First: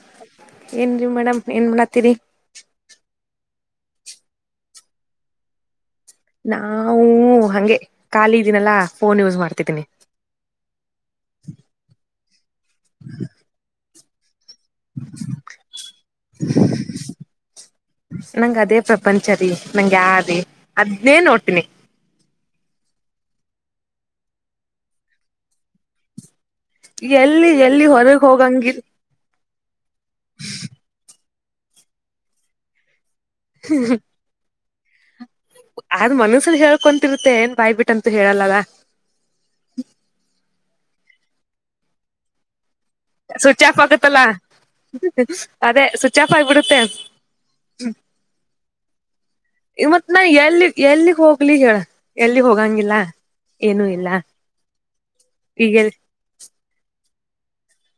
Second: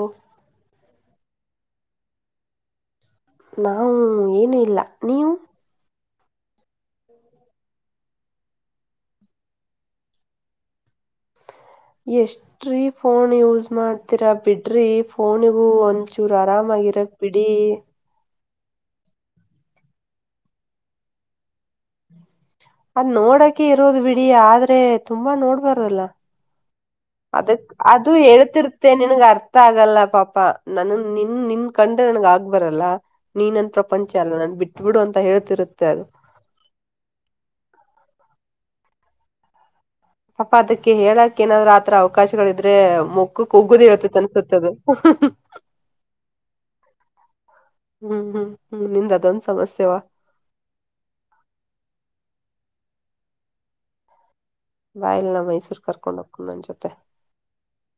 ಓ ಏನ್ ರೀ ಮೇಡಮ್ ಏನ್ ಮಾಡಾತೀರಿ ನಾವು ಏನೂ ಇಲ್ಲಾ ನೀವು ನಾವು ಹಂಗೆ ಕಾಲಿ ಇದ್ದಿನಲ್ಲಾ ಫೋನ್ ಯೂಸ್ ಮಾಡ್ತಿದ್ದೀನಿ. ಎಷ್ಟ್ರೀ ಫೋನ್ ಯೂಸ್ ಮಾಡಿ ಡ್ತೀರ ಬಿಡ್ರಿ ಫೋನಿಗೂ ಒಂದ್ಚೂರು ಆರಾಮಾಗಿರಕ್ ಬಿಡಿ. ನಂಗ್ ಅದೇ ಪ್ರಪಂಚ ರೀ ನಂಗ ಯಾ ರೀ ಅದ್ನೇ ನೋಡ್ತೀನಿ. ಅದ್ ನೋಡಕೆ ಇರೋದು ಬಿಡಿ ಆದ್ರೆ ತುಂಬಾ ನೋಡ್ಬಾರ್ದಲ್ಲ. ಎಲ್ಲಿ ಅದಕ್ ಎಲ್ಲಿ ಅದು ಹೊರಗ್ ಹೋಗಂಗಿ ಹೇಳ್ತಿರ್ತ್ತೇ ನಿ ನ್ಗ್ ಅರ್ಥ ಆಗಲ್ಲ ಪಾಪ ನನನ್ ನಿನ್ ನಿನ್ ಕಂಡ್ರೆ ನನ್ಗ್ ಆಗ್ಬರಲ್ಲ. ನೀನನ್ ಪ್ರಪಂಚ ಅಲ್ಲ ನನ್ ಬಿಟ್ಟು ಬಿಡು ಅಂತ ಹೇಳ್ ಆದ್ ಮನಸಲ್ಲಿ ಹೇಳ್ಕೊಂತಿರುತ್ತೆ ಏನ್ ಬಾಯ್ಬಿಟ್ಟಂತೂ ಹೇಳಲ್ಲಾಲ. ಪಾಪಾ ಅದಕ್ಕೆ ಹೇಳಕ್ ಏನಾದ್ರು ಆತರ ಅವಕಾಶಗಳಿದ್ರೆ ಮೊಕ್ಕಕ್ ಸ್ವಿಚ್ ಆಫ್ ಉಗ್ದು ಹೇಳತ್ ಆಗತ್ತಲ್ಲ ಅನ್ಸತ್ತದು. ಅದೇ ಸ್ವಿಚ್ ಆಫ್ ಆಗ್ಬಿಡುತ್ತೆ ಹ್ಮ್ ಹ್ಮ್ ಹ್ಮ್ ನಿಂದ್ ಅದೊಂದ್ ಸಮಸ್ಯೆವಾ. ಮತ್ ನಾ ಎಲ್ಲಿ ಎಲ್ಲಿಗ್ ಹೋಗ್ಲಿ ಹೇಳ ಎಲ್ಲಿಗ್ ಹೋಗಂಗಿಲ್ಲ ಏನೂ ಇಲ್ಲ. ಬಾ ಇಲ್ ನ ಈಗ ಮೈಸೂರ್ ಕರ್ಕೊಂಡ್ ಹೋಕ್ತಿನ್ ನನ್ ಜೊತೆ.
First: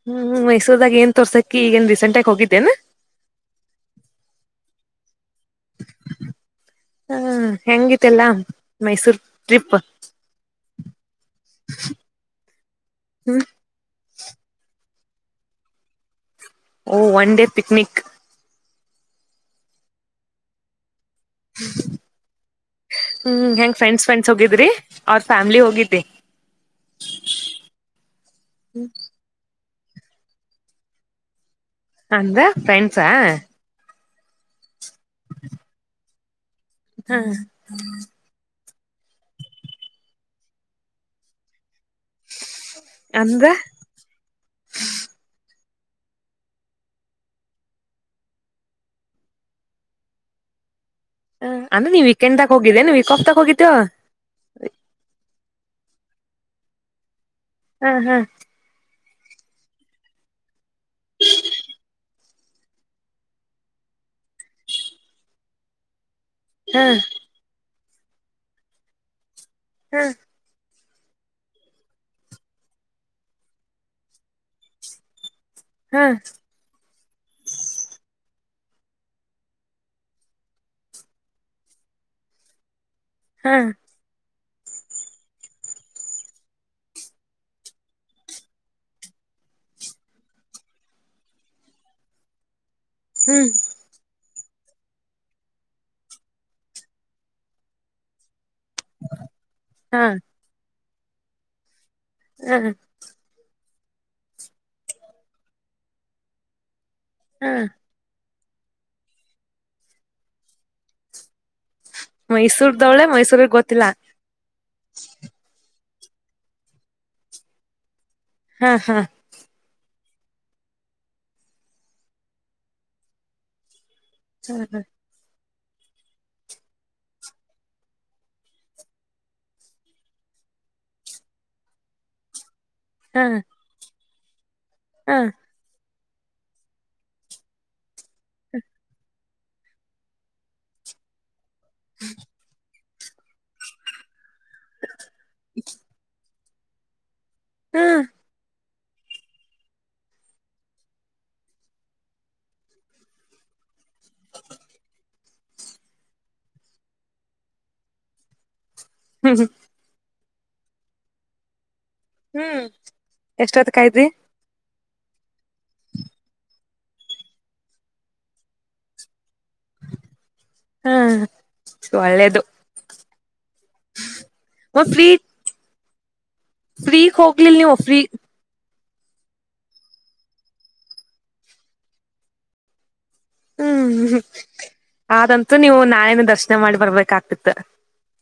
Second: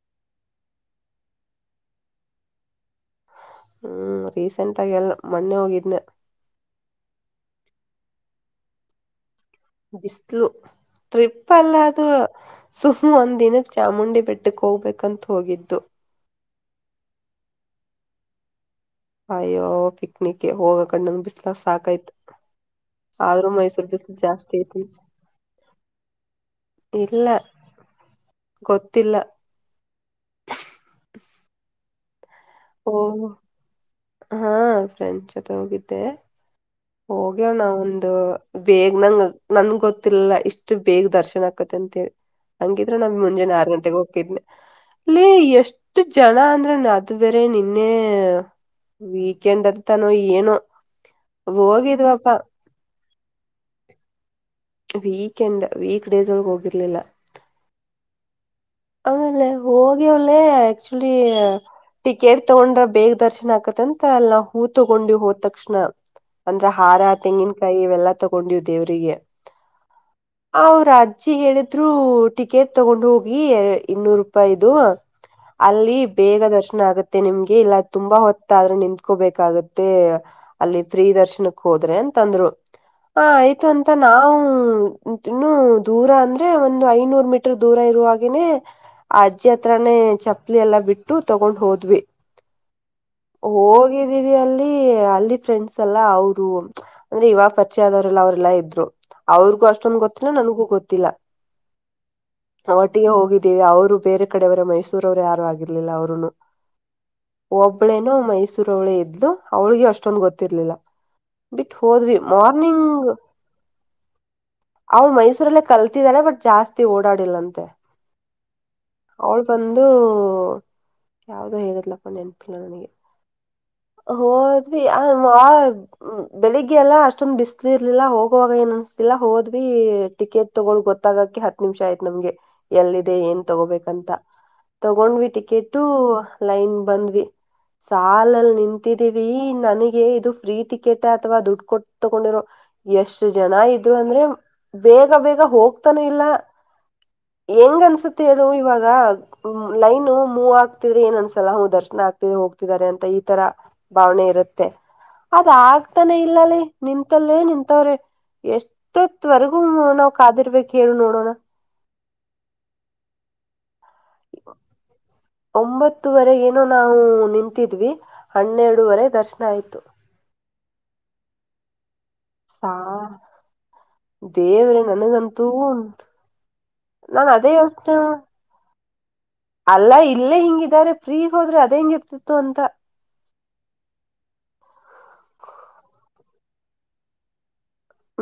ಹ್ಮ್ ಮೈಸೂರ್ದಾಗ ಏನ್ ತೋರ್ಸಕಿ ಈಗ ಏನ್ ರೀಸೆಂಟಾಗ್ ಹೋಗಿದ್ದೇನು? ಹ್ಮ್ ರೀಸೆಂಟ್ ಆಗ ಅಲ್ಲ ಮೊನ್ನೆ ಹೋಗಿದ್ನೆ. ಹಾ ಹೆಂಗಿತೆಲ್ಲಾ ಮೈಸೂರ್ ಟ್ರಿಪ್? ಬಿಸ್ಲು ಟ್ರಿಪ್ ಅಲ್ಲ ಅದು ಸುಮ್ ಹ್ಮ್ ಒಂದ್ ದಿನಕ್ ಚಾಮುಂಡಿ ಬೆಟ್ಟ ಡ್ಕ್ ಹೋಗ್ಬೇಕಂತ್ ಹೋಗಿದ್ದು. ಓ ಒನ್ ಡೇ ಪಿಕ್ನಿಕ್. ಅಯ್ಯೋ ಪಿಕ್ನಿಕ್ಗೆ ಹೋಗ ಕಣ್ಣಂದ್ ಸಾಕಾಯ್ತು ಆದ್ರೂ ಹ್ಮ್ ಹೆಂಗ್ ಮೈಸೂರು ಫ್ರೆಂಡ್ಸ್ ಬಿಸ್ಲು ಫ್ರೆಂಡ್ಸ್ ಜಾಸ್ತಿ ಹೋಗಿದ್ರಿ ಐತಿ. ಅವ್ರ ಫ್ಯಾಮಿಲಿ ಹೋಗಿದ್ದಿ ಇಲ್ಲ ಗೊತ್ತಿಲ್ಲ. ಅಂದ್ರ ಓ ಫ್ರೆಂಡ್ಸಾ? ಹಾ ಫ್ರೆಂಡ್ಸ್ ಜೊತೆ ಹೋಗಿದ್ದೆ. ಹ ಹೋಗ್ಯಣ ಒಂದು ಬೇಗ ನಂಗಾ ನನ್ಗು ಗೊತ್ತಿರ್ಲ್ಲಲ್ಲ ಇಷ್ಟು ಬೇಗ ದರ್ಶನ್ ಆಕತ್ತ ಅಂತೇಳಿ. ಹಂಗಿದ್ರೆ ನಾನ್ ಅಂದ್ರ ಮುಂಜಾನೆ ಆರು ಗಂಟೆಗೋತ್ದ್ನೆ ಲೇ ಎಷ್ಟು ಜನ ಅಂದ್ರೆನ ಅದು ಬೇರೆ ನಿನ್ನೆ ವೀಕೆಂಡ್ ಅಂತಾನೋ ಏನೋ ಹ ಅಂದ್ರೆ ನೀ ಹೋಗಿದ್ವಪ್ಪಾ ವೀಕೆಂಡ್ದಾಗ್ ಹೋಗಿದ್ದೇನ್ ವೀಕ್ ಆಫ್ ತೋಗೋಗಿದಾದೋ? ವೀಕೆಂಡ್ ವೀಕ್ ಡೇಸ್ ಒಳಗ್ ಹೋಗಿರ್ಲಿಲ್ಲ. ಹ್ಮ್ ಹ್ಮ್ ಆಮೇಲೆ ಹೋಗಿ ಒಳ್ಳೆ ಆಕ್ಚುಲಿ ಟಿಕೆಟ್ ತಗೊಂಡ್ರ ಬೇಗ ದರ್ಶನ್ ಆಕತ್ತಂತ ಅಲ್ಲಾ ಹೂ ತಗೊಂಡಿ ಹೋದ್ ತಕ್ಷಣ. ಅಂದ್ರೆ ಹ ಹಾರ ತೆಂಗಿನಕಾಯಿ ಇವೆಲ್ಲಾ ತಗೊಂಡ್ವಿ ದೇವ್ರಿಗೆ. ಹಾ ಅವ್ರು ಅಜ್ಜಿ ಹೇಳಿದ್ರು ಟಿಕೆಟ್ ತಗೊಂಡ್ ಹೋಗಿ ಇನ್ನೂರು ರೂಪಾಯಿದು. ಅಲ್ಲಿ ಬೇಗ ದರ್ಶನ ಆಗುತ್ತೆ. ನಿಮ್ಗೆ ಇಲ್ಲ ತುಂಬಾ ಹೊತ್ತಾದ್ರೆ ನಿಂತ್ಕೋಬೇಕಾಗತ್ತೆ. ಅಲ್ಲಿ ಪ್ರಿ ದರ್ಶನಕ್ ಹೋದ್ರೆ ಅಂತಂತಂದ್ರು ಆ ಹ ಹ ಆಯ್ತು ಅಂತ ಅಂತ ನಾವು ಇನ್ನು ದೂರ ಅಂದ್ರೆ ಒಂದು ಐನೂರು ಮೀಟರ್ ದೂರ ಇರುವಾಗ ಗನೆ ಆ ಅಜ್ಜಿ ಹತ್ರಾನೇ ಚಪ್ಪಲಿ ಎಲ್ಲಾ ಬಿಟ್ಟು ತಗೊಂಡ್ ಹೋದ್ವಿ. ಹ್ಮ್ ಹೋಗಿದ್ದೀವಿ ಅಲ್ಲಿ ಅಲ್ಲಿ ಫ್ರೆಂಡ್ಸ್ ಎಲ್ಲ ಅವ್ರು ಅಂದ್ರೆ ಇವಾಗ ಪರಿಚ್ಯ ಆದವರೆಲ್ಲ ಅವ್ರೆಲ್ಲ ಇದ್ರು ಅವ್ರಿಗೂ ಅಷ್ಟು ಹಾ ಗೊತ್ತಿಲ ನನಗೂ ಗೊತ್ತಿಲ್ಲ ಹ ಅವ ಟ್ಟಿಗೆ ಹೋಗಿದ್ದೀವಿ ಅವ್ರು ಬೇರೆ ಕಡೆವರೆ ಮೈಸೂರವರು ಯಾರು ಆಗಿರ್ಲಿಲ್ಲ ಅವ್ರುನು ಹ ಒಬ್ಬ ಇಬ್ಳೇನೋ ಮೈಸೂರವಳೆ ಇದ್ದ್ಲು ಅವಳಿಗೆ ಅಷ್ಟೊಂದ್ ಗೊತ್ತಿರ್ಲಿಲ್ಲ. ಬಿಟ್ಟು ಹೋದ್ವಿ ಮೈಸೂರ್ದವಳೆ ಮಾರ್ನಿಂಗ್ ಮೈಸೂರಿಗ್ ಗೊತ್ತಿಲ್ಲ ಅವ್ ಮೈಸೂರಲ್ಲೇ ಕಲ್ತಿದಿದ್ದಾರೆ ಬಟ್ ಜಾಸ್ತಿ ಓಡಾಡಿಲ್ಲಂತೆ ಹಾ ಹಾ ಅವ್ಳು ಬಂದು ಯಾವ್ದೋ ಹೇಳದಲಪ್ಪ ನೆನಪಿಲ್ಲ ನನಗೆ ಹ ಆ [inaudible] ್ಮ ಬೆಳಿಗ್ಗೆಯಲ್ಲಾ ಅಷ್ಟೊಂದು ಬಿಸ್ಲು ಇರ್ಲಿಲ್ಲ ಹೋಗವಾಗ ಏನ್ ಅನಿಸ್ತಿಲ್ಲ ಹೋದ್ವಿ ಟಿಕೆಟ್ ತಗೊಳ ಗೊತ್ತಾಗಕ ಹತ್ತು ನಿಮಿಷ ಆಯ್ತ ನಮಗೆ. ಎಲ್ಲಿದೆ ಹಾ ಏನ್ ತಗೋಬೇಕಂತ ಹಾ ಹಾ ತಗೊಂಡ್ವಿ ಟಿಕೆಟ್ ಥೋ ಲೈನ್ ಬಂದ್ವಿ ಸಾಲಲ್ಲಿ ನಿಂತಿದೀವಿ [inaudible] ನನಗೆ ಇದು ಫ್ರೀ ಟಿಕೆಟ್ ಅಥವಾ ದುಡ್ಡು ಕೊಟ್ಟ ತಗೊಂಡಿರೋ ಎಷ್ಟು ಜನ ಇದ್ರು ಅಂದ್ರೆ ಬೇಗ ಬೇಗ ಹೋಗ್ತಾನ ಇಲ್ಲ ಹೆಂಗ ಹ್ಮ್ ಅನ್ಸುತ್ತೆ ಹೇಳು ಇವಾಗ ಲೈನ್ ಮೂವ್ ಆಗ್ತಿದ್ರೆ ಏನಂದ್ಸಲ ದರ್ಶನ ಆಗ್ತ ಹೋಗ್ತಿದಿದ್ದಾರೆ ಅಂತ ಈ ತರ ಭಾವನೆ ಇರುತ್ತೆ ಅದ ಆಗ್ತಾನೆ ಇಲ್ಲಲ್ಲಿ ನಿಂತಲ್ ನಿಂತವ್ರಿ ಎಷ್ಟ ಇತ್ವರೆಗೂ ನಾವವು ಕಾದಿರ್ಬೇಕಕ್ ಹೇಳು ನೋಡೋಣ ಹ್ಮ್ ಎಷ್ಟೊತ್ ಕಾಯಿದ್ರಿ [unintelligible] ಒಂಬತ್ತುವರೆ ಏನೋ ನಾವು ನಿಂತಿದ್ವಿ ಹನ್ನೆರಡುವರೆ ದರ್ಶನ ಆಯ್ತು [unintelligible] ಹಾ ಒಳ್ಳೇದು ಹ ದೇವ್ರೇ ಮ ಫ್ರೀ ನನಗಂತೂ ಫ್ರೀಗ್ ನಾ ಅದೇ ಹೋಗ್ಲಿಲ್ ನೀವು ಯಸ್ನೆ ಫ್ರೀ ಅಲ್ಲ ಇಲ್ಲೇ ಹಿಂಗಿದಾರೆ ಫ್ರೀ ಹೋದ್ರೆ ಅದ ಹೆಂಗ ಇರ್ತಿತ್ತು ಅಂತ ಹ್ಮ್ ಆದಂತೂ ನೀವು ನಾಳೇನ ದರ್ಶನ ಮಾಡಿ ಬರ್ಬೇಕಾಗ್ತಿತ್ತ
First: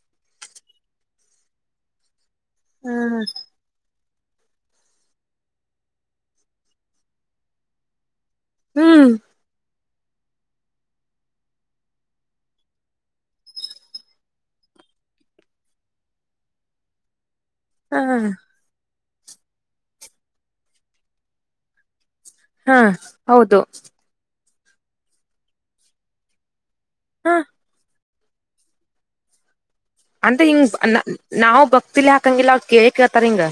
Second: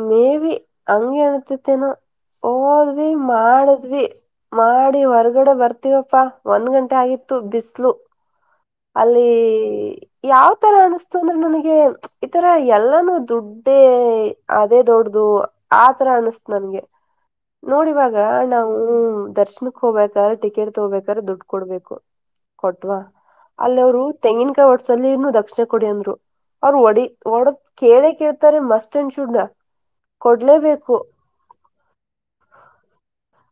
ಮೇ ಬಿ ಹಂಗಗೆನತತ್ತೇನು ಹೋದ್ವಿ ಮಾಡದ್ವಿ ಮಾಡಿ ಹೊರ್ಗಡೆ ಬರ್ತವಪ್ಪಾ ಒಂದ್ ಗಂಟೆ ಆಗಿತ್ತು ಬಿಸ್ಲು ಹ್ಮ್ ಅಲ್ಲಿ ಯಾವ ತರ ಅನಿಸ್ತು ಅಂದ್ರೆ ನನಗೆ ಈತರ ಎಲ್ಲಾನೂ ದುಡ್ಡೇ ಅದೇ ದೊಡ್ದ ಆತರ ಅನಸ್ತು ನನ್ಗೆ ಹಾ ನೋಡಿಇವಾಗ ನಾವು ದರ್ಶನಕ್ ಹೋಗಬೇಕಾದ್ರ ಟಿಕೆಟ್ ತಗೋಬೇಕ್ರೆ ದುಡ್ಡು ಕೊಡ್ಬೇಕು ಹಾ ಕೊಟ್ವಾ ಹೌದು ಅಲ್ಲಿ ಅವರು ತೆಂಗಿನಕಾಯಿ ಒಡ್ಸಲ್ಲಿ ಇ ದಕ್ಷಿಣ ಕೊಡಿ ಅಂದ್ರು ಅವ್ರು ಒಡಿ ಹ ಒಡದ ಕೇಳ ಕ ಾರೆ ಮಸ್ಟ್ ಅಂಡ್ ಶುಡ್ ಅಂತ ಹಿಂಗ್ ಕೊಡ್ಲೇಬೇಕು ನಾವು ಭಕ್ತಿಲಿ ಹಾಕಂಗಿಲ್ಲ ಅವ್ ಕೇೇಳಿ ಕೇಳ್ತಾರ ಹಿಂಗ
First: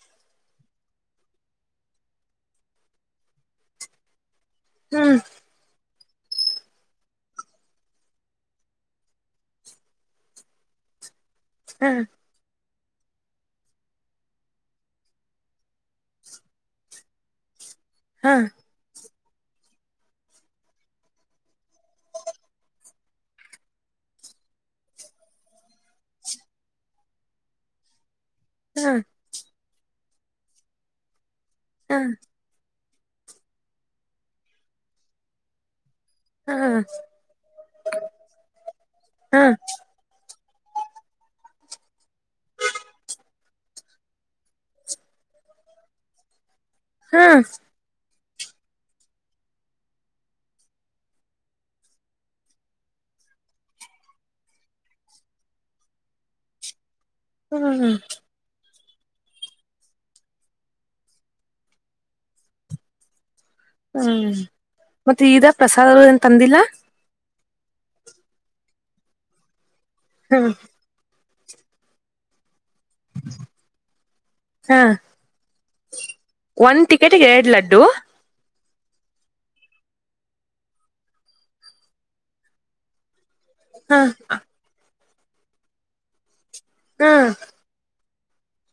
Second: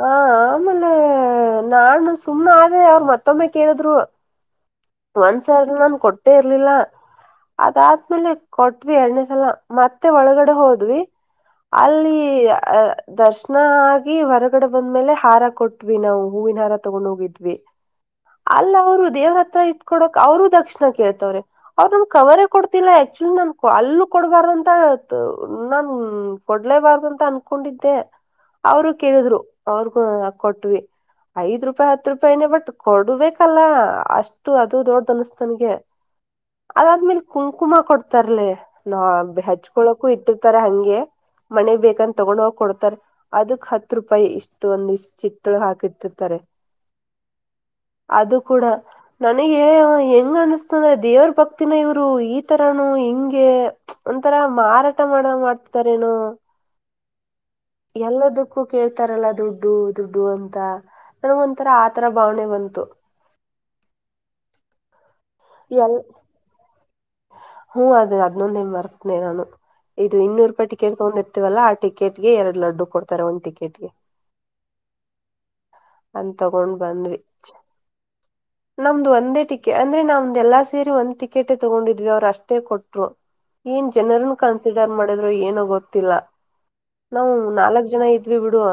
ಹ ಆಮೇಲೆ ನಾನು ಸುಮ್ಮ್ನೆ ಆದೆ ಅವರು ಮತ್ತೊಮ್ಮೆ ಕೇಳಿದ್ರು ಹ್ಮ್ ಒಂದ್ಸಾರಿ ನನ್ ಕೊಟ್ಟೆ ಇರ್ಲಿಲ್ಲ ಅದಾದ್ಮೇಲೆ ಕೊಟ್ವಿ ಎಣ್ಣೇಸಲ ಮತ್ತೆ ಒಳಗಡೆ ಹೋದ್ವಿ [unintelligible] ಹ್ಮ ಅಲ್ಲಿ ಅ ದರ್ಶನ ಆಗಿ ಹೊರಗಡೆ ಬಂದ್ಮೇಲೆ ಹಾರ ಕೊಟ್ವಿ ನಾವು ಹೂವಿನ ಹಾರ ತಗೊಂಡ್ ಹೋಗಿದ್ವಿ ಹಾ ಅಲ್ಲ ಅವ್ರು ದೇವ್ರ ಹತ್ರ ಇಟ್ಕೊಡಕ್ ಅವ್ರರು ದಕ್ಷಿಣ ಕೇಳ್ತವ್ರೆ ಅವ್ ನಮ ಕವರೇ ಕೊಡ್ತಿಲ್ಲ ಆಕ್ಚುಲಿ ನಾನ್ ಅಲ್ಲೂ ಕೊಡ್ಬಾರ್ದಂತ ನಾ ಕೊಡ್ಲೇಬಾರ್ದ ಅಂತ ಅನ್ಕೊಂಡಿದ್ದೆ [inaudible] ಅವರು ಕೇಳಿದ್ರು ಅವ್ರಗೂ ಕೊಟ್ವಿ ಐದ್ ರೂಪಾಯಿ ಹಾ ಹತ್ತು ರೂಪಾಯನೇ ಬಟ್ ಕೊಡುಬೇಕಲ್ಲ ಅಷ್ಟು ಅದು ದೊಡ್ಡ್ದ ಅನ್ಸ್ತನ್ಗೆ ಹಾ ಅದಾದ್ಮೇಲ್ ಕುಂಕುಮ ಕೊಡ್ತಾರ್ಲ ನಾ ಹಾ ಹೆಚ್ಕೊಳಕೂ ಇಟ್ಟಿರ್ತಾರ ಹಂಗೆ ಮನೆ ಬೇಕಂದ ತೊಗೊಂಡ್ ಹೋಗಿ ಕೊಡ್ತಾರ್ ಅದಕ್ ಹತ್ ರೂಪಾಯಿ ಇಷ್ಟು ಒಂದ ಇಷ್ಟ ಚಿಕ್ ಹಾಕಿಟ್ಟಿರ್ತಾರೆ ಹಾ ಅದು ಕೂಡಾ ನನಗೆ ಹೆಂಗ್ ಅನಸ್ತ ಅಂದ್ರೆ ದೇವ್ರ ಭಕ್ತಿನ ಇವರು ಈ ತರನು ಹಿಂಗೆ ಒಂಥರಾ ಮಾರಾಟ ಮಾಡ ಮಾಡ್ತತಾರೇನು ಹ್ಮ್ ಎಲ್ಲದಕ್ಕೂ ಅಕ್ಕೂ ಕೇಳ್ತಾರಲ್ಲ ದುಡ್ಡು ದುಡ್ಡು ಅಂತ ನಮಗ ಒಂಥರ ಆತರ ಭಾವನೆ ಬಂತು ಹ್ಮ್ ಮತ್ತೆ ಈಗ ಪ್ರಸಾದ ಏನು ತಂದಿಲ್ಲ ಹ್ಮ್ ಅದ ಹದ್ನೊಂದೇಮ್ ಬರ್ತನನೆ ನಾನು ಇದು ಇನ್ನೂರು ಹ್ಮ್ ರೂಪಾಯಿ ಟಿಕೆಟ್ ತಗೊಂಡಿರ್ತವಲ್ಲ ಆ ಟಿಕೆಟ್ಗೆ ಎರಡ್ ಲಡ್ಡು ಕೊಡ್ತಾರೆ ಒಂದು ಟಿಕೆಟ್ಗೆ ಹಾ..... ಅಂತ ತಗೊಂಡ್ ಒಂದು ಬಂದ್ವಿ ಟಿಕೆಟಿಗೆ ಎರಡು ಲಡ್ಡು ನಮ್ದು ಒಂದೇ ಟಿಕೆ ಅಂದ್ರೆ ನಮ್ದ ಎಲ್ಲಾ ಸೇರಿ ಒಂದ್ ಟಿಕೆಟೇ ತಗೊಂಡಿದ್ವಿ ಅವರು ಅಷ್ಟೇ ಕೊಟ್ರು ಏನ್ ಹ ಜನರನು ಕನ್ಸಿಡರ್ ಮಾಡಿದ್ರು ಏನು ಗೊತ್ತಿಲ್ಲ ಹಾ ನಾವು ನಾಲ್ಕ್ ಜನ ಇದ ವಿ ಬಿಡುವ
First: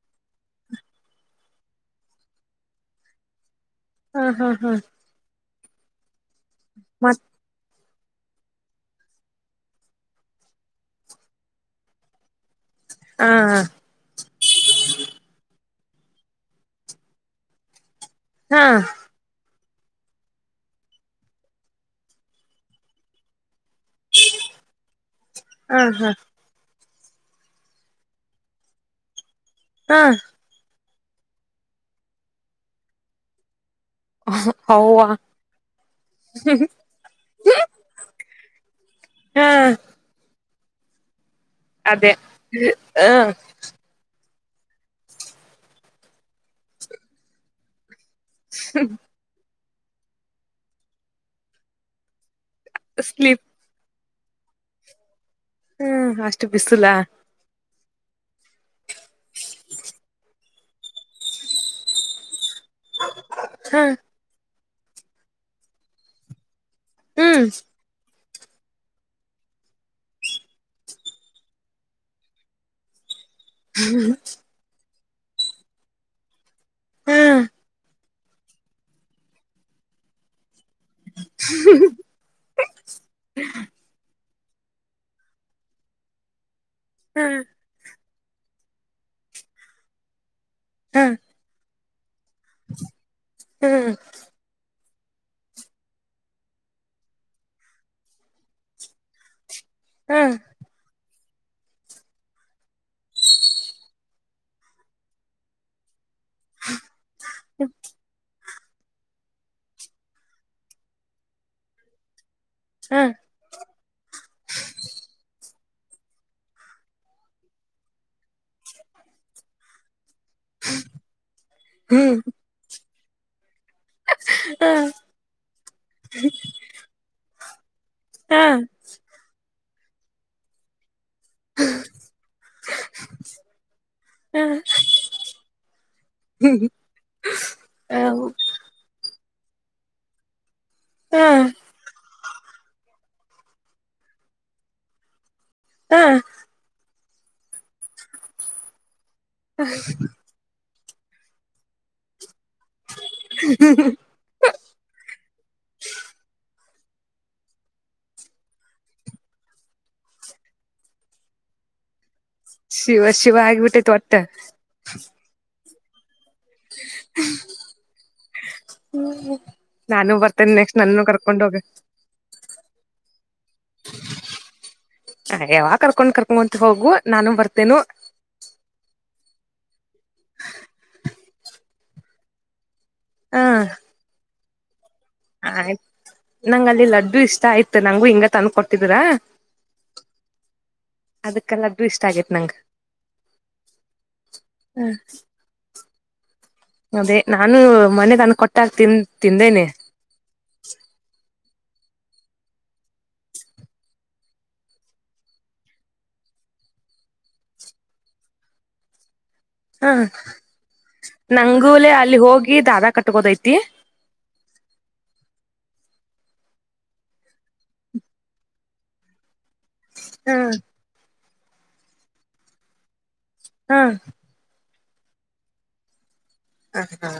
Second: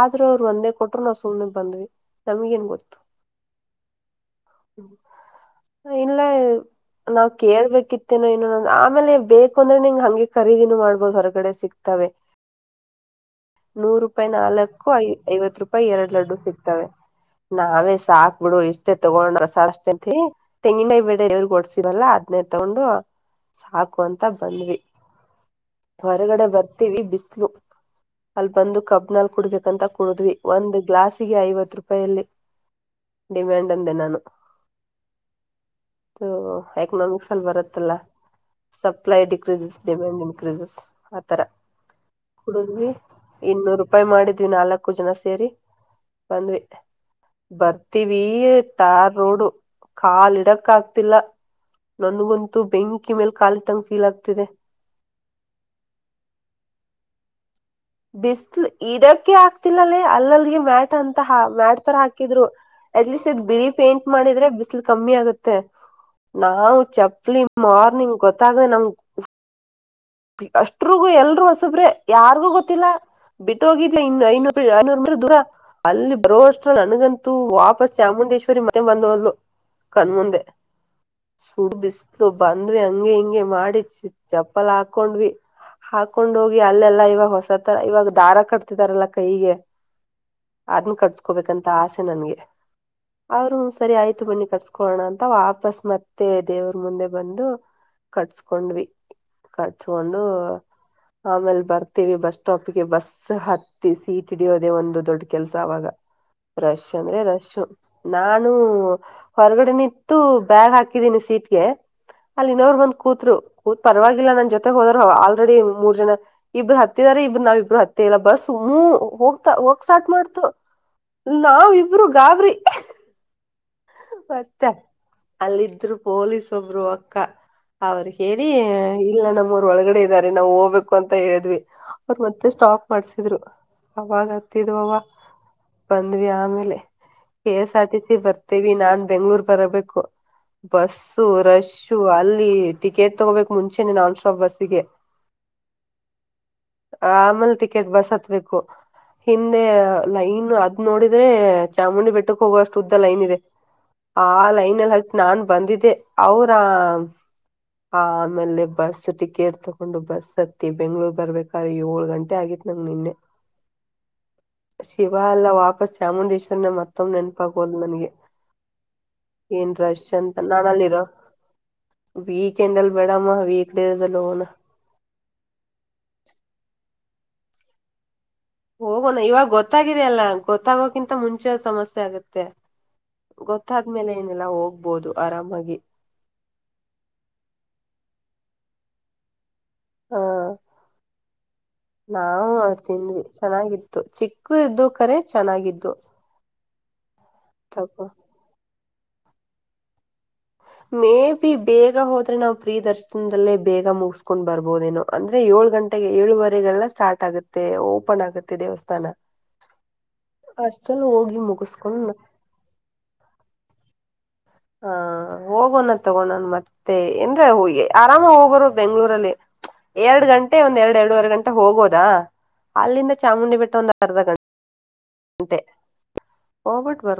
ಆದ್ರೂ ಅವರು ಒಂದೇ ಕೊಟ್ರು ನಾವು ಸುಮನೆ ಬಂದ್ವಿ ನಮಗೆ ಎನ್ ಗೊತ್ತು ಹಾ ಹಾ ಹಾ ಇಲ್ಲ ಮತ್ ನಾ ಕೇಳ್ಬೇಕಿತ್ತೇನೋ ಏನ ಆಮೇಲೆ ಬೇಕು ಅಂದ್ರೆ ನಿಂಗೆ ಹಂಗೆ ಖರೀದಿನು ಮಾಡಬಹೋದು ಹೊರಗಡೆ ಸಿಗ್ತವೆ ಹಾ ನೂರು ರೂಪಾಯಿ ನಾಲ್ಕು ಐ ಐವತ್ತು ರೂಪಾಯಿ ಎರಡ್ ಲಡ್ಡು ಸಿಗ್ತವೆ ನಾವೇ ಸಾಕು ಗಳು ಹಾ ಇಷ್ಟೆ ತಗೊಂಡ್ ರಸ ಅಷ್ಟ ತೆಂಗಿನಾಯಿ ಬಡ ದೇವ್ರರು ಗ ಹೋಡ್ಸಿದಲ್ಲಾ ಅದನ್ನು ತಗೊಂಡು ಸಾಕು ಅಂತ ಬಂದ್ವಿ ಹಾ ಹಾ ಹೊರಗಡೆ ಬರ್ತ ವಿ ಬಿಸಲು ಅಲ್ಲಿ ಬಂದು ಕಬ್ನಲ್ ಕುಡ್ಬೇಕಂತ ಹಾ ಕುಡಿದ್ವಿ ಒಂದ ಗ್ಲಾಸಿಗೆ ಐವತ್ತು ರೂಪಾಯಲ್ಲಿ ಡಿಮ್ಯಾಂಡ್ ಅಂದೆ ನಾನು ಹೌ ಅವಾ ಎಕನಾಮಿಕ್ಸ್ ಅಲ್ಲಿ ಬರುತ್ತಲ್ಲ ಸಪ್ಲೈ ಹಾ ಡಿಕ್ರೀಸ್ ಡಿಮ್ಯಾಂಡ್ ಇನ್ಕ್ರೀ ಆ ಥರಾ ಅದೇ ಹ ಇನ್ನೂರು ಉಪಾಯ ಮಾಡಿದ್ವಿ ನಾಲ್ಕು ಜನ ಸೇರಿ ಬಂದ್ವಿ ಬರ್ತೀವಿ.. ಟಾರ್ ರೋಡು ಕಾಲ ಇಡಕ್ ಆಗ್ತಿಲ್ಲ ನನ್ಗಂತೂ ಬೆಂಕಿ ಮೇಲ್ ಸ್ಲೀಪ್ ಕಾಾಲಿಟ್ಟಂಗ ಫೀಲ್ ಆಗ್ತಿದೆ ಊ ಅಷ್ಟು ಬಿಸಲಾ ಬಿಸ್ಲು ಇಡಕ್ಕೆ ಆಕ್ತಿಲ್ಲಲ್ಲೇ ಅಲ್ಲಲ್ಗೆ ಮ್ಯಾಟ್ ಅಂತ ಮ್ಯಾಟ್ ತರ ಹಾಕಿದ್ರು ಅಟ್ಲೀಸ್ಟ್ ಇ ಬಿಳಿ ಹ ಪೇಂಟ್ ಮಾಡಿದ್ರೆ ಬಿಸಿಲು ಕಮ್ಮಿ ಆಗುತ್ತೆ ನಾ ಚಪ್ಲಿ ಹ್ಮ್ ಮಾರ್ನಿಂಗ್ ಗೊತ್ತಾಗದೆ ನಮ್ ಅಷ್ಟ್ರಗೂ ಎಲ್ರು ಹೋಸುಬ್ರೆ ಯಾರ್ಗೂ ಗೊತ್ತಿಲ್ಲಾ ಬಿಟ್ಟ ಹೋಗಿದ್ ಇನ್ನು ಮ ದೂರ ಅಲ್ಲಿ ಬರೋಷ್ಟ ನನಗಂತೂ ಹ್ಮ್ ವಾಪಸ್ ಚಾಮುಂಡೇಶ್ವರಿ ಮತ್ತ ಬಂದಲು ಕಣ್ಮುಂದೆ ಸುಡ್ ಬಿಸ್ ಬಂದ್ವಿ ಹಂಗೆ ಹಿಂಗೆ ಮಾಡಿ ಚಪ್ಪಲ್ ಹಾಕೊಂಡ್ವಿ ಹಾಕೊಂಡ್ ಹೋಗಿ ಅಲ್ಲೆಲ್ಲಾ ಇವಾಗ ಹ್ಮ್ ಹ್ಮ್ ಹೊಸ ತರ ಇವಾಗ ದಾರ ಕಟ್ತಿದಾರಲ್ಲ ಕೈಗೆ ಅದನ್ನ ಹ್ಮ್ ಕಟ್ಸ್ಕೋಬೇಕಂತ ಆಸೆ ನನ್ಗೆ ಅವರು ಸರಿ ಹ್ಮ್ ಆಯ್ತು ಬನ್ನಿ ಕಟ್ಸ್ಕೊ ಕೋಣ ಅಂತ ವಾಪಸ್ ಮತ್ತೆ ದೇವ್ರ ಮುಂದೆ ಬಂದು ಕಟ್ಸ್ಕೊಂಡ್ವಿ ಕಟ್ಸ್ಕೊಂಡು ಹ್ಮ್ ಹ್ಮ್ ಆಮೇಲೆ ಬರ್ತೀವಿ ಬಸ್ ಸ್ಟಾಪ್ಗೆ ಬಸ್ ಸ ಹತ್ತಿಸಿ ಸೀಟ್ ಹಿಡಿಯೋದೆೇ ಒಂದು ದೊಡ್ಡ ಕೆಲ್ಸ ಅವಾಗ ರಶ್ ಅಂದ್ರೆ ರಶ್ ನಾನು ಹೊರಗಡೆ ನಿತ್ತು ಬ್ಯಾಗ್ ಹಾಕಿದ್ದೀನಿ ಸೀಟ್ಗೆ ಅಲ್ಲಿ ಇನ್ನೋರುಬಂದ್ ಕೂತ್ರು ಕೂತ್ ಪರವಾಗಿಲ್ಲ ನನ್ ಜೊತೆ ಹೋದರು ಆಲ್ರೆಡಿ ಮೂರ್ ಜನ ಇಬ್ರು ಹತ್ತಿದಾರೆ ಇಬ್ರು ನಾವ ಇಬ್ರು ಹತ್ತಿ ಇಲ್ಲ ಬಸ್ ಮೂ ಹೋಗ್ತಾ ಹೋಗ್ ಸ್ಟಾರ್ಟ್ ಮಾಡ್ತು. ನಾವಿಬ್ರು ಹ್ಮ್ ಗಾಬರಿ. ಮತ್ತೆ ಅಲ್ಲಿದ್ರು ಪೊಲೀಸ್ ಒಬ್ರು ಅಕ್ಕ. ಅವ್ರರು ಹೇಳಿ ಹ್ಮ್ ಇಲ್ಲ ನಮ್ಮವರು ಒಳಗಡೆ ಇದ್ದಾರೆ ನಾವು ಹೋಗ್ಬೇಕು. ಅಂತ ಹೇಳ್ವಿ ಅವರು ಮತ್ತೆ ಸ್ಟಾಪ್ ಮಾಡ್ಸಿದ್ರು ಅವಾಗ ಹ್ಮ್ ಹ್ಮ್ ಹತ್ತಿದ್ ಅವ. ಬಂದ್ವಿ ಆಮೇಲೆ. K S R T C ಬರ್ತೇವಿ ನಾನ್ ಬೆಂಗ್ಳೂರ್ ಬರಬೇಕು ಬಸ್ಸು ಹ್ಮ್ ರಶ್. ಸು ಅಲ್ಲಿ ಟಿಕೆಟ್ ತಗೋಬೇಕು ಮುಂಚೆನೆ ನಾನ್ ಸ್ಟಾಪ್ ಬಸ್ಸಿಗೆ. ಹಾ ಆಮೇಲೆ ಟಿಕೆಟ್ ಬಸ್ ಹತ್ಬೇಕು ಹಿಂದೆ ಲೈನು ಅ. ನೋಡಿದ್ರೆ ಚಾಮುಂಡಿ ಬೆಟ್ಟಕ್ಕೆ ಹೋಗುವಷ್ಟು ಉದ್ದ ಲೈನ್ ಇದೆ. ಹ್ಮ ಹಾ. ಆ ಲೈನ್ಲ್ಲಿ ಹಚ್ಚ ನಾನ್ ಬಂದಿದ್ದೆ ಅವರ. ಹ ಆಮೇಲೆ ಬಸ್ ಟಿಕೆಟ್ ತಕೊಂಡು ಬಸ್ ಹತ್ತಿ ಬೆಂಗ್ಳೂರ್ ಬರ್ಬೇಕಾದ್ರ ಏಳು ಗಂಟೆ. ಆಗಿತ್ ನಮಗೆ ಶಿವ ನಿನ್ನೆ ಶಿವ ಆಗ್ಬಿಟ್ಟೈತ್ ಒಟ್ಟ ಶಿವ ಎಲ್ಲ ವಾಪಸ್ ಚಾಮುಂಡೇಶ್ವರ್ ನ್ನ ಮತ್ತೊಮ್ಮ್ ನೆನಪಾಗೋಲ್ ನನಗೆ. ನಾನು ಬರ್ತೇನಿ ನೆಕ್ಸ್ಟ್ ನನ್ನೂ ಕರ್ಕೊಂಡ ಹೋಗ. ವೀಕ ಎಂಡಲ್ಲಿ ಮೆಂಡಮ್ ವೀಕಡೇರೆದಲೋನ್ ಹ ಯಾವ ಕರ್ಕೊಂಡ್ ಕರ್ಕೊಂಡ್ಂತ ಹೋಗು ನಾನು ಬರ್ತೇನು. ಹೋಗೋಣ ಇವಾಗ ಗೊತ್ತಾಗಿದ ಅಲ್ಲ ಗೊತ್ತಾಗೋಕಿಂತ ಮುಂಚೆ ಸಮಸ್ಯೆ ಆಗತ್ತೆ. ಹ ಗೊತ್ತಾದ್ಮೇಲೆ ಏನೆಲ್ಲಾ ಹೋಗ್ಬೋದು. ಆರಾಮಾಗಿ ಆಯ್ತ್ ನಂಗ ಅಲ್ಲಿ ಲಡ್ಡು ಇಷ್ಟ ಆಯ್ತ ನಂಗು ಹಿಂಗ ತಂದ ಕೊಟ್ಟಿದೀರ. ಹಾ ಅದಕ್ಕೆ ಲಡ್ಡು ಇಷ್ಟ. ಆಗೇತ್ ನಂಗ ನಾವು ತಿಂದ್ವಿ ಚೆನ್ನಾಗಿತ್ತು ಚಿಕ್ಕವ್ ಹ ಇದ್ದು ಕರೆ. ಚೆನ್ನಾಗಿತ್ತು. ಅದೇ ನಾನು ಮೊನ್ನೇ ತಂದ ಕೊಟ್ಟಾಕ ತಿನ್ ತಿಂದೇನೆ ಮೇಬಿ ಬೇಗ ಹೋದ್ರೆ ನಾವು ಪ್ರೀ ದರ್ಶನದಲ್ಲೇ ಬೇಗ ಮುಗಸ್ಕೊಂಡ್ ಬರ್ಬೋದೇನೋ. ಅಂದ್ರೆ ಏಳು ಗಂಟೆಗೆ ಏಳುವರೆಗೆಲ್ಲ ಸ್ಟಾರ್ಟ್ ಆಗುತ್ತೆ ಓಪನ್ ಆಗುತ್ತೆ ದೇವಸ್ಥಾನ. ಹಾ ಅಷ್ಟಲ್ಲಿ ಹೋಗಿ ನಂಗೂಲೆ ಮುಗಿಸಕೊಂಡ್ ಅಲ್ಲಿ ಹೋಗಿ ದಾದಾ ಕಟ್ಕೋದಐತಿ. ಹಾ ಹೋಗೋಣ ತಗೋಣನ್ ಮತ್ತೆ ಏನ್ರ ಹ ಆರಾಮ ಹೋಗೋರು ಬೆಂಗ್ಳೂರಲ್ಲಿ. ಎರಡ್ ಹ ಗಂಟೆ ಒಂದ್ ಎರಡು ಎರಡುವರೆ ಗಂಟೆ ಹೋಗೋದಾ ಅಲ್ಲಿಂದ ಚಾಮುಂಡಿ ಬೆಟ್ಟ ಹ ಒಂದು ಅರ್ಧ ಗಂಟೆ. ಅಂತೆ ಹ ಹ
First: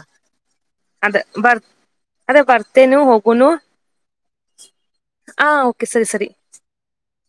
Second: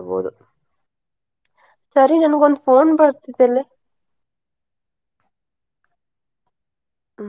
ಅದ ಬರ್ ಸರಿ ಅದ ನನ್ಗೊಂದ್ ಫೋನ್ ಬರ್ತೆನು ಹೋಗುನು. ಬರ್ತಿದ್ದಲ್ಲೇ ಹ ಓಕೆ ಸರಿ ಸರಿ. ಹಾಂ